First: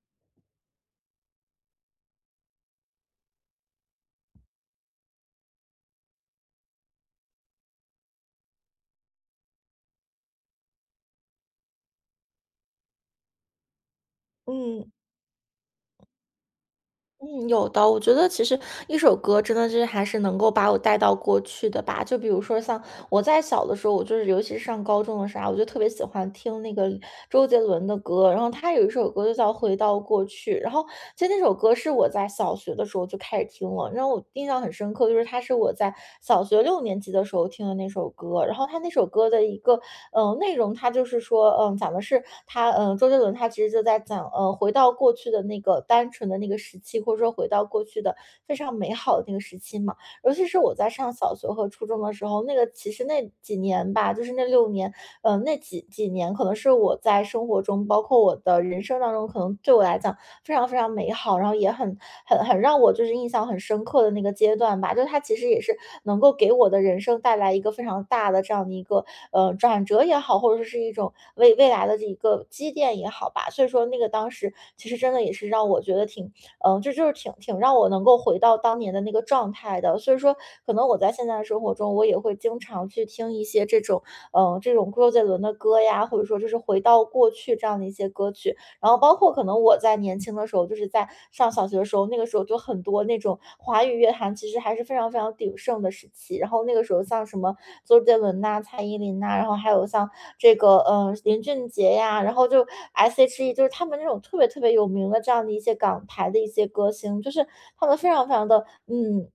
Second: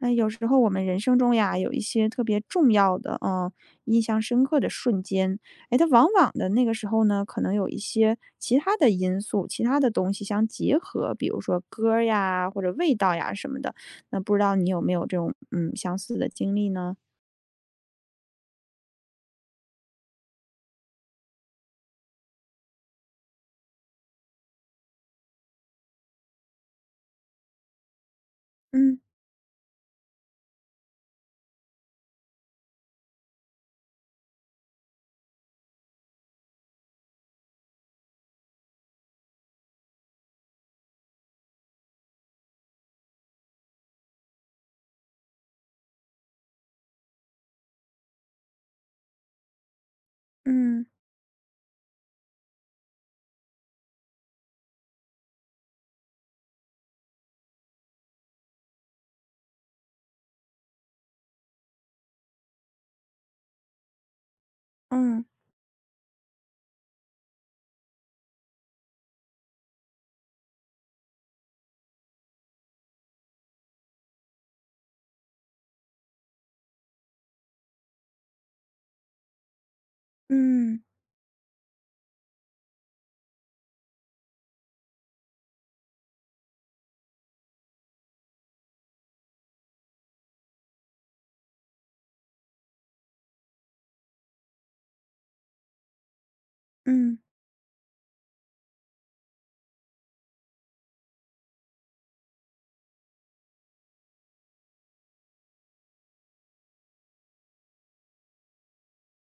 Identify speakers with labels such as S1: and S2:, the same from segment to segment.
S1: 哎，有时候我们人生中呀，有一些特别重要的，印象深刻的瞬间。哎，它往往的那个时候呢，可能有一些其他的因素、其他的东西相结合，比如说歌儿呀，或者味道呀什么的。那不知道你有
S2: 嗯
S1: 没有这种相似的经历呢？
S2: 嗯，有的。我觉得其实一首歌真的就是还是能够把我带到过去的吧。就比如说像我在小的时候，我就是尤其是上高中的时候啊我就特别喜欢听那个周杰伦的歌，然后他有一
S1: 嗯
S2: 首歌就叫《回到过去》，然后其实那首歌是我在小学的时候就开始听了，然后我印象很深刻，就是它是我在小学6年级的时候听的那首歌，然后他那首歌的一个内容它就是说，讲的是周杰伦他其实就在讲，回到过去的那个单纯的那个时期，或者说回到过去的非常美好的那个时期嘛。尤其是我
S1: 嗯
S2: 在上小学和初中的时候，那个其实那几年吧，就是那6年，那几年可能是我在生活中，包括我的人生当中，可能对我来讲非常非常美好，然后也很让我就是印象很深刻的那个阶段吧。就是它
S1: 嗯
S2: 其实也是能够给我的人生带来一个非常大的这样的一个转折也好，或者说是一种为未来的这一个积淀也好吧。所以说那个当时其实真的也是让我觉得挺这就是挺让我能够回到当年的那个状态的。所以说，可
S1: 嗯
S2: 能我在现在的生活中，我也会经常去听一些这种周杰伦的歌呀，或者说就是回到过去这样的一些歌曲。然后包括可能我在年轻的时候，就是在上小学的时候，那个时候就很多那种华语乐坛其实还是非常非常鼎盛的时期。然后那个时候
S1: 嗯。
S2: 像什么周杰伦呐、蔡依林呐、然后还有像林俊杰呀，然后就 S.H.E，就是他们那种特别特别有名的这样的一些港台的一些歌星，就是他们非常非常的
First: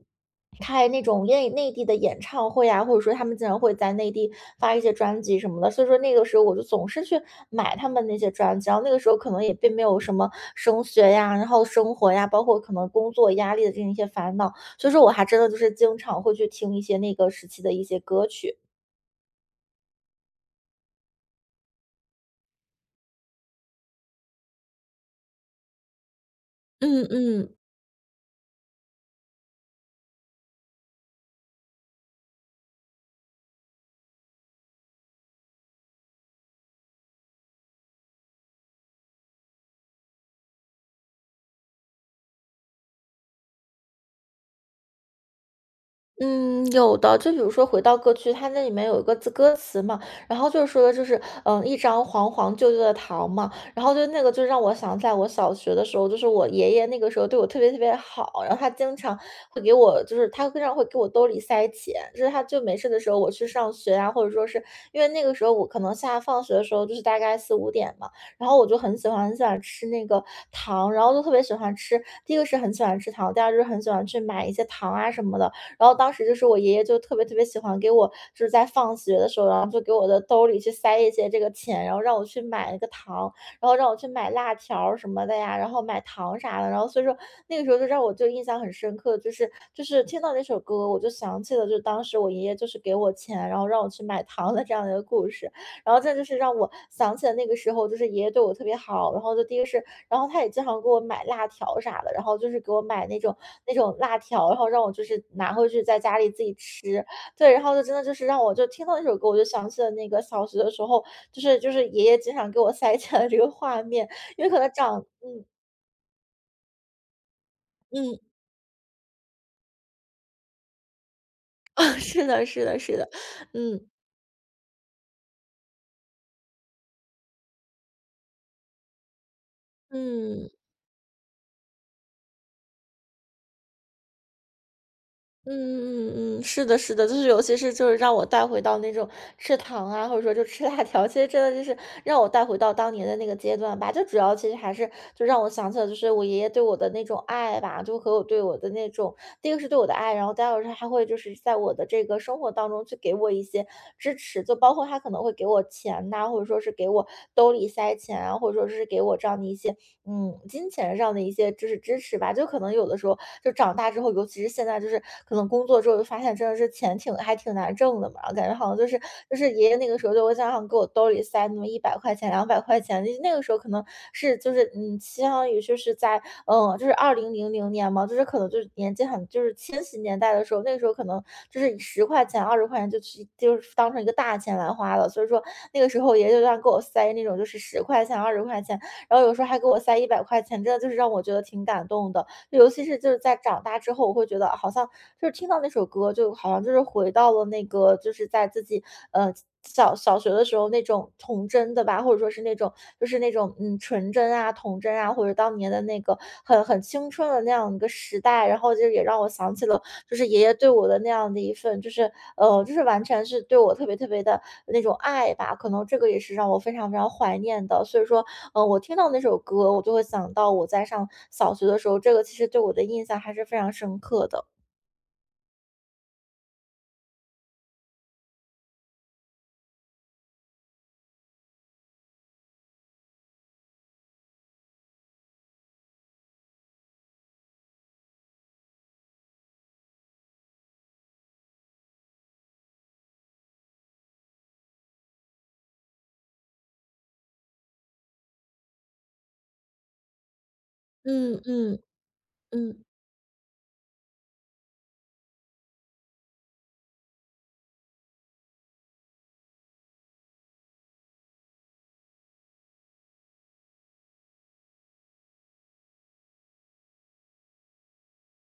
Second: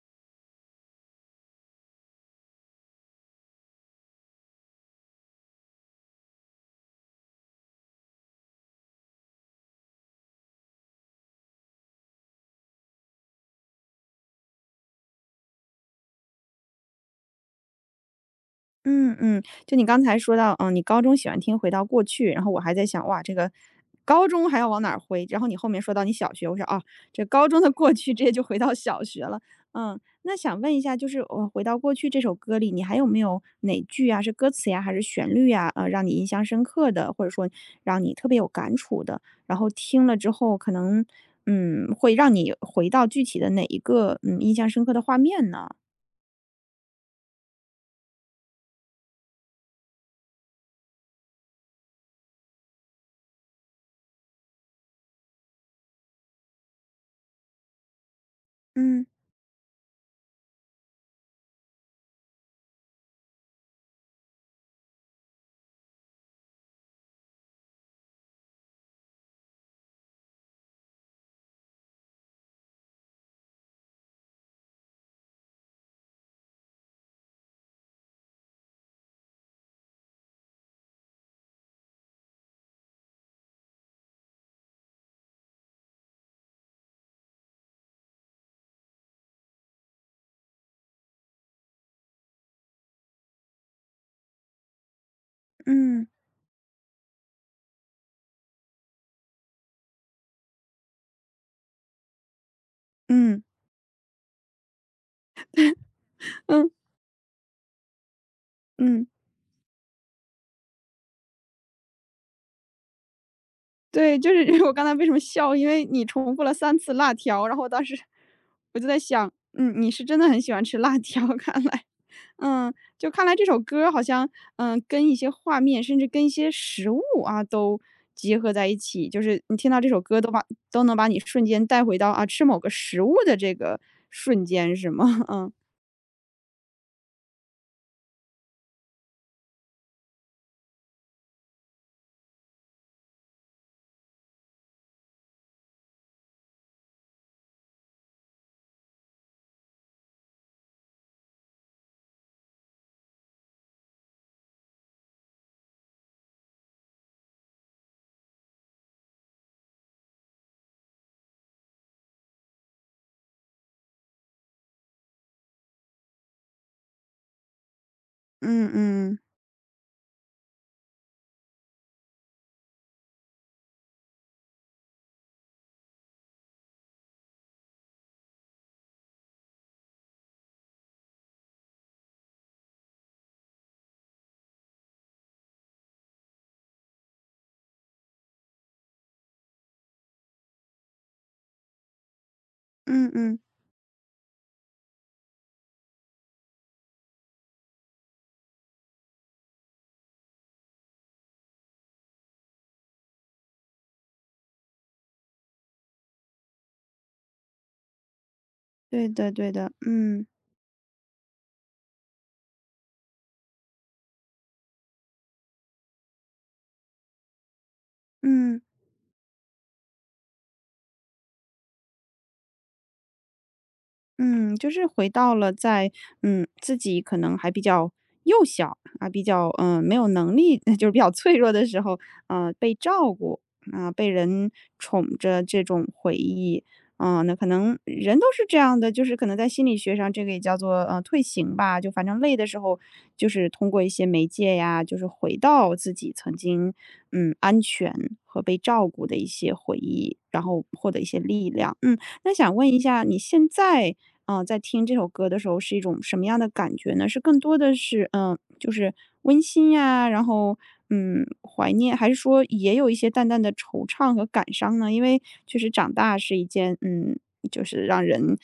S2: 开那种内地的演唱会啊，或者说他们经常会在内地发一些专辑什么的，所以说那个时候我就总是去买他们那些专辑，然后那个时候可能也并没有什么升学呀、然后生活呀、包括可能工作压力的这样一些烦恼，所以说我还真的就是经常会去听一些那个时期的一些歌曲。
S1: 嗯嗯，就你刚才说到，你高中喜欢听《回到过去》，然后我还在想，哇，这个高中还要往哪儿回？然后你后面说到你小学，我说哦，
S2: 嗯
S1: 这高
S2: 嗯。
S1: 中的过去直接就回到小学了。嗯，那想问一下，就是回到过去这首歌里，你还有没有哪句啊，是歌词呀，还是旋律呀，让你印象深刻的，或者说让你特别有感触的？然后听了之后，可能会让你回到具体的哪一个印象深刻的画面呢？
S2: 嗯，有的，就比如说回到歌曲，它那里面有一个字歌词嘛，然后就是说的就是，一张黄黄旧旧的糖嘛，然后就那个就让我想在我小学的时候，就是我爷爷那个时候对我特别特别好，然后他经
S1: 嗯
S2: 常会给我，就是他经常会给我兜里塞钱，就是他就没事的时候我去上学啊，或者说是因为那个时候我可能下放学的时候就是大概4、5点嘛，然后我就很喜欢吃那个糖，然后就特别喜欢吃，第一个是很喜欢吃糖，第二就是很喜欢去买一些糖啊什么的。然后当时就是我爷爷就特别特别喜欢给我，就是在放学的时候，然后就给我的兜里去塞一些这个钱，然后让我去买那个糖，然后让我去买辣条儿什么的呀，然后买糖啥的，然后所以说那个时候就让我就印象很深刻，就是听到那首歌，我就想起了就当时我爷爷就是给我钱，然后让我去买糖的这样的一个故事。然后
S1: 嗯
S2: 这就是让我想起了那个时候，就是爷爷对我特别好，然后就第一个是，然后他也经常给我买辣条啥的，然后就是给我买那种
S1: 嗯
S2: 那种辣条，然后让我就是拿回去在家里自己
S1: 嗯
S2: 吃，对，然后就真的就是让我就听到那
S1: 嗯。
S2: 首歌，我就想起了那个小学的时候，就是爷爷经常给我塞钱的这个画面，
S1: 对，就
S2: 因
S1: 是
S2: 为可 能
S1: 我刚才为什么笑，因为你重复了三次辣条，然后我当时
S2: 嗯，
S1: 就在想，嗯，你是真的很喜欢吃辣条，看来。
S2: 是的，是
S1: 嗯，
S2: 的，是
S1: 就
S2: 的，
S1: 看来这首
S2: 嗯
S1: 歌好像，嗯，跟一些画面，甚至跟一些食物啊，都结合在一起，就是你听到这首歌
S2: 嗯。
S1: 都能把你瞬间带回到，啊，吃某个食物的这个瞬间是吗？
S2: 嗯
S1: 嗯，
S2: 嗯嗯嗯，是的，是的，就是尤其是就是让我带回到那种吃糖啊，或者说就吃辣条，其实真的就是让我带回到当年的那个阶段吧。就主要其实还是就让我想起了就是我爷爷对我的那种爱吧，就和我对我的那种，第一个是对我的爱，然后第二个是他会就是在我的这个生活当中去给我一些支持，就包括他可能会给我钱呐，或者说是给我兜里塞钱啊，或者说是给我这样的一些金钱上的一些就是支持吧，就可能有的时候就长大之后，尤其是现在，就是可能工作之后就发现真的是钱挺还挺难挣的嘛，感觉好
S1: 嗯
S2: 像就是
S1: 嗯，
S2: 就是爷爷那个时候就会经常给我兜里塞那么一百块钱、200块钱，那那个时候可能相当于就是就是2000年嘛，就是可能就是年纪很就是千禧年代的时候，那个时候可能就是以十块钱、二十块钱就去就是当成一个大钱来花了，所以说那个时候爷爷就让给我塞那种就是十块钱、二十块钱。然后有时候还给我塞一百块钱，真的就是让我觉得挺感动的。就尤其是就
S1: 嗯
S2: 是在
S1: 嗯，
S2: 长大之后，我会觉得好像就是听到那首歌，就好像就是回到了那个就是在自己呃。小学的时候那种童真的吧，或者说是那种就是那种纯真啊、童真啊，或者当年的那个很青春的那样一个时代，然后就也
S1: 对
S2: 让
S1: 的
S2: 我
S1: 对
S2: 想起
S1: 的，
S2: 了就
S1: 嗯，
S2: 是爷爷对我的那样的一份，就是完全是对我特别特别的那种爱吧，可能这个也是让我非常非常怀念的。所以说，
S1: 嗯。
S2: 我听到那首歌，我就会想到我在上小学的时候，这个其实对我的印象还是非常深刻的。
S1: 嗯，就是回到了在自己可能还比较幼小啊，比较没有能力，就是比较脆弱的时候，被照顾啊，被人宠着这种回忆。啊，那可能人都是这样的，就是可能在心理学上，这个也叫做退行吧。就反正累的时候，就是通过一些媒介呀，就是回到自己曾经安全和被照顾的一些回忆，然后获得一些
S2: 嗯
S1: 力量。
S2: 嗯
S1: 嗯，那想问一
S2: 嗯，
S1: 下，你现在啊，在听这首歌的时候是一种什么样的感觉呢？是更多的是，就是温馨呀，然后，嗯，怀念，还是说也有一些淡淡的惆怅和感伤呢？因为确实长大是一件，嗯，就是让人，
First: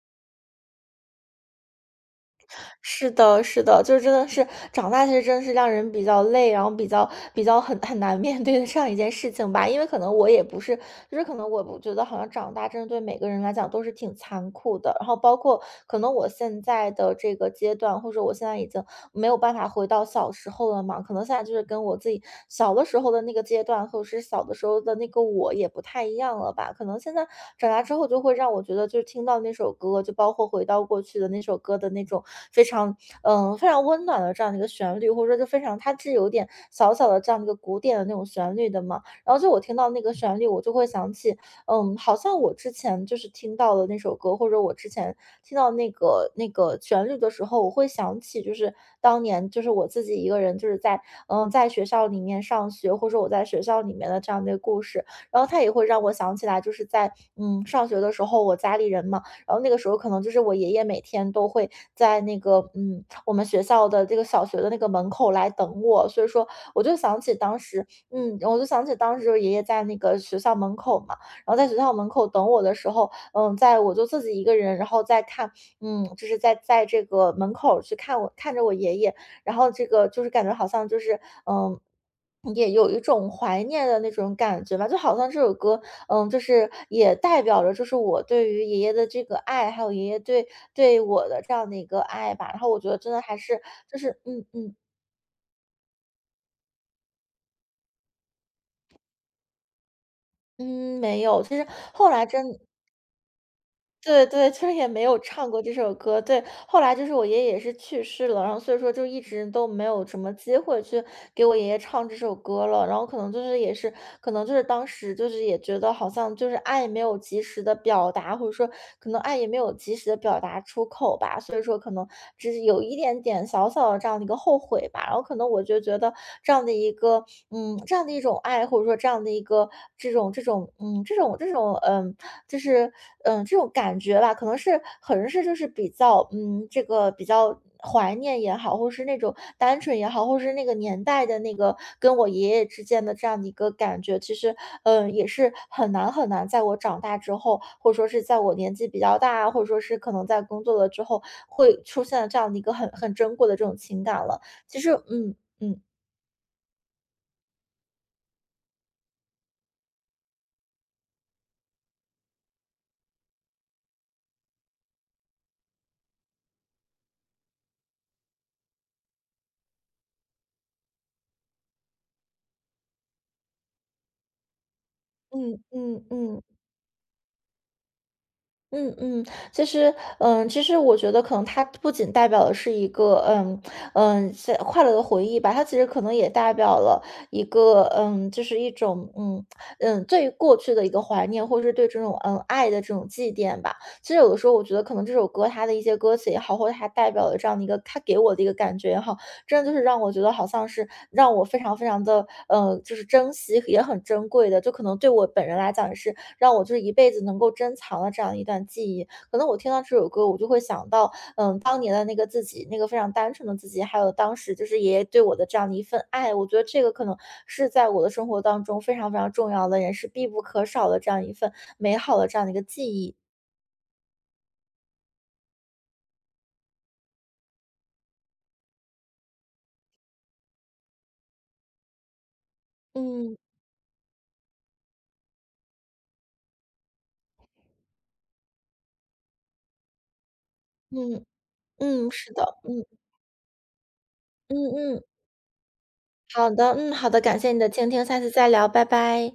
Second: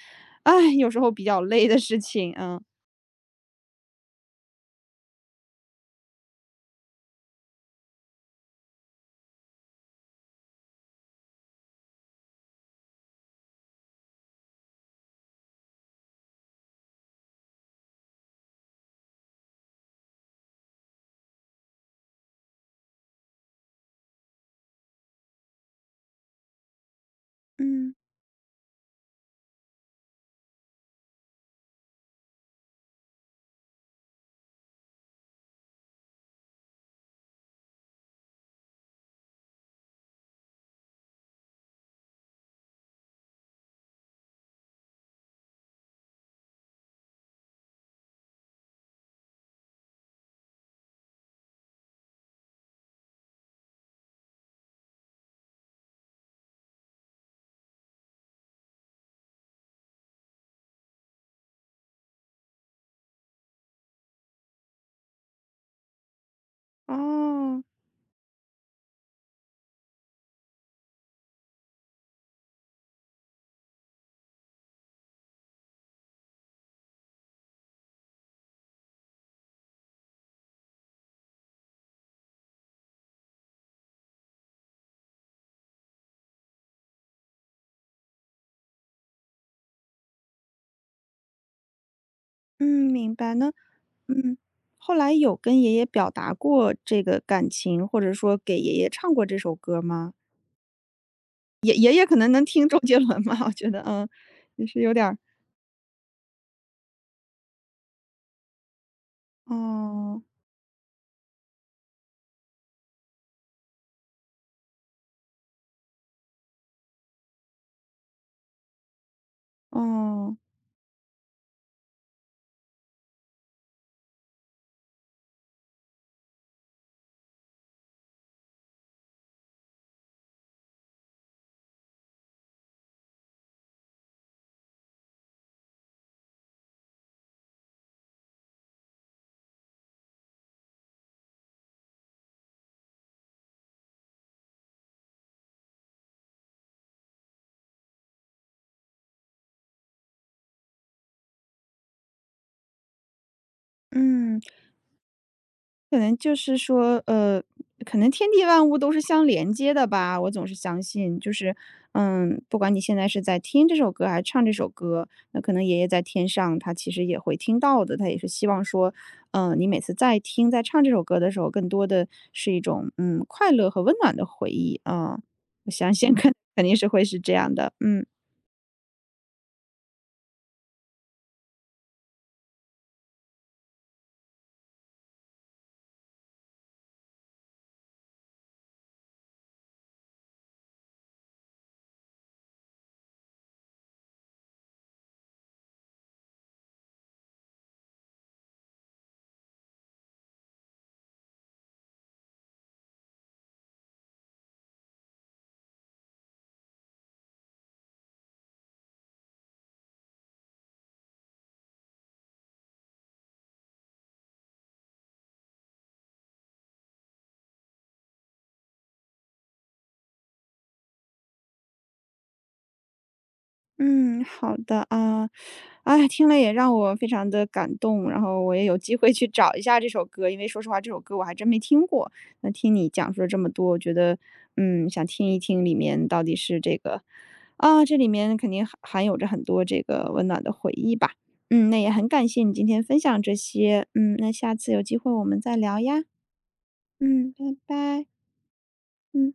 S1: 哎，有时候比较累的事情，嗯
S2: 是的，是的，就是真的是长大，其实真的是让人比较累，然后比较很难面对的这样一件事情吧。因为可能我也不是，就是可能我觉得好像长大真的对每个人来讲都是挺残酷的。然后包括可能我现在的这个阶段，或者说我现在已经没有办法回到小时候了嘛，可能现在就是跟我自己小的时候的那个阶段，或者是小的时候的那个我也不太一样了吧。可能现在长大
S1: 嗯，
S2: 之后，就会让我觉得，就是听到那首歌，就包括回到过去的那首歌的那种非常非常温暖的这样的一个旋律，或者说就非常它是有点小小的这样的一个古典的那种旋律的嘛。然后就我听到那个旋律，我就会想起好像我之前就是听到了那首歌，或者我之前听到那个旋律的时候，我会想起就是当年就是我自己一个人就是在学校里面上学，或者我在学校里面的这样的一个故事，然后它也会让我想起来就是上学的时候，我家里人嘛，然后那个时候可能就是我爷爷每天都会在那个我们学校的这个小学的那个门口来等我，所以说我就想起当
S1: 哦，
S2: 时我爷爷在那个学校门口嘛。然后在学校门口等我的时候，在我就自己一个人，然后再看，就是在这个门口去看我看着我爷爷，然后这个就是感觉好像就是，嗯。也有一种怀念的那种感觉吧，就好像这首歌，就是也代表着就是我对于爷爷的这个爱，还有爷爷对我的这样的一个爱吧。然后我觉
S1: 嗯，
S2: 得真
S1: 明
S2: 的
S1: 白
S2: 还
S1: 呢，
S2: 是就是，
S1: 嗯。
S2: 嗯嗯
S1: 后来有跟爷爷表达过这个感情，或者说给爷爷唱过这首歌吗？
S2: 嗯，没有。其实
S1: 爷爷
S2: 后
S1: 可
S2: 来
S1: 能能
S2: 真
S1: 听周杰伦吧，我觉得，嗯，
S2: 对，就
S1: 也
S2: 是
S1: 是
S2: 也
S1: 有
S2: 没
S1: 点儿，
S2: 有唱过这首歌，对。后来就是我爷爷也是去世了，然后所以说就一直都没有什
S1: 哦，
S2: 么机会去给我爷爷唱这首歌了。然后可能就是也是，可能就是当时就是也觉得好像就是爱没有及时的表达，或者说可能爱也没有及时的
S1: 哦，
S2: 表达出口吧，所以说可能只是有一点点小小的这样的一个后悔吧。然后可能我就觉得这样的一个，这样的一种爱，或者说这样的一个这种这种，嗯，这种这种，嗯，就是这种感觉吧，可能是就是比较，这个比较。怀念也好，或是那种单纯也好，或是那个年代的那个跟我爷爷之间的这样的一个感觉，其实也是很难，在我长大之后，或者说是在我年纪比较大，或者说是可能在工作了之后，会出现这样的一个很珍贵的这种情感
S1: 嗯，
S2: 了。其实，嗯嗯
S1: 可能就是说，可能天地万物都是相连接的吧，我总是相信，就是，嗯，不管你现在是在听这首歌还是唱这首歌，那可能爷爷在天上，他其实也会听到的，他也是希望说，嗯，你每次在听在唱这首歌的时候，更多的是一种，嗯，快乐和温暖的回忆啊，
S2: 嗯
S1: 我相
S2: 嗯
S1: 信 肯
S2: 嗯。
S1: 肯定是会是这样的，嗯。
S2: 嗯嗯，其实，其实我觉得可能它不仅代表的是一个，嗯嗯，是快乐的回忆吧，它其实可能也代表了一个，就是一种，嗯嗯，对于过去的一个怀念，或者是对这种，爱的这种祭奠吧。其实有的时候，我觉得可能这首歌它的一些歌词也好，或者它代表的这样的一个，它给我的一个感觉也好，真的就是让我觉得好像是让我非常的，就是珍惜也很珍贵的，就可能对我本人来讲也是让我就是一辈子能够珍藏的这样一段记忆。可能我听到这首歌，我就会想到，当年的那个自己，那个非常单纯的自己，还有当时就是爷爷对我的这样的一份爱。我觉得这个可能是在我的生活当中非常重要的，也是必不可少的这样一份美好的这样的一个记忆。
S1: 嗯，好的啊，哎，听了也让我非常的感动，然后我也有机会去找一下这首歌，因为说实话，这首歌我还真没听过。那听你讲述了这
S2: 嗯
S1: 么多，我觉得，嗯，想听一听里面到底是这个，啊，这里面肯定含有着很多这个温暖的回忆吧。
S2: 嗯
S1: 嗯，那也很
S2: 嗯，
S1: 感
S2: 是
S1: 谢
S2: 的，
S1: 你今天
S2: 嗯
S1: 分享这些，嗯，那下
S2: 嗯
S1: 次有机
S2: 嗯，
S1: 会我们再聊呀。
S2: 好的，嗯好的，
S1: 嗯，
S2: 感
S1: 拜
S2: 谢你的倾听，
S1: 拜，
S2: 下次再聊，拜
S1: 嗯。
S2: 拜。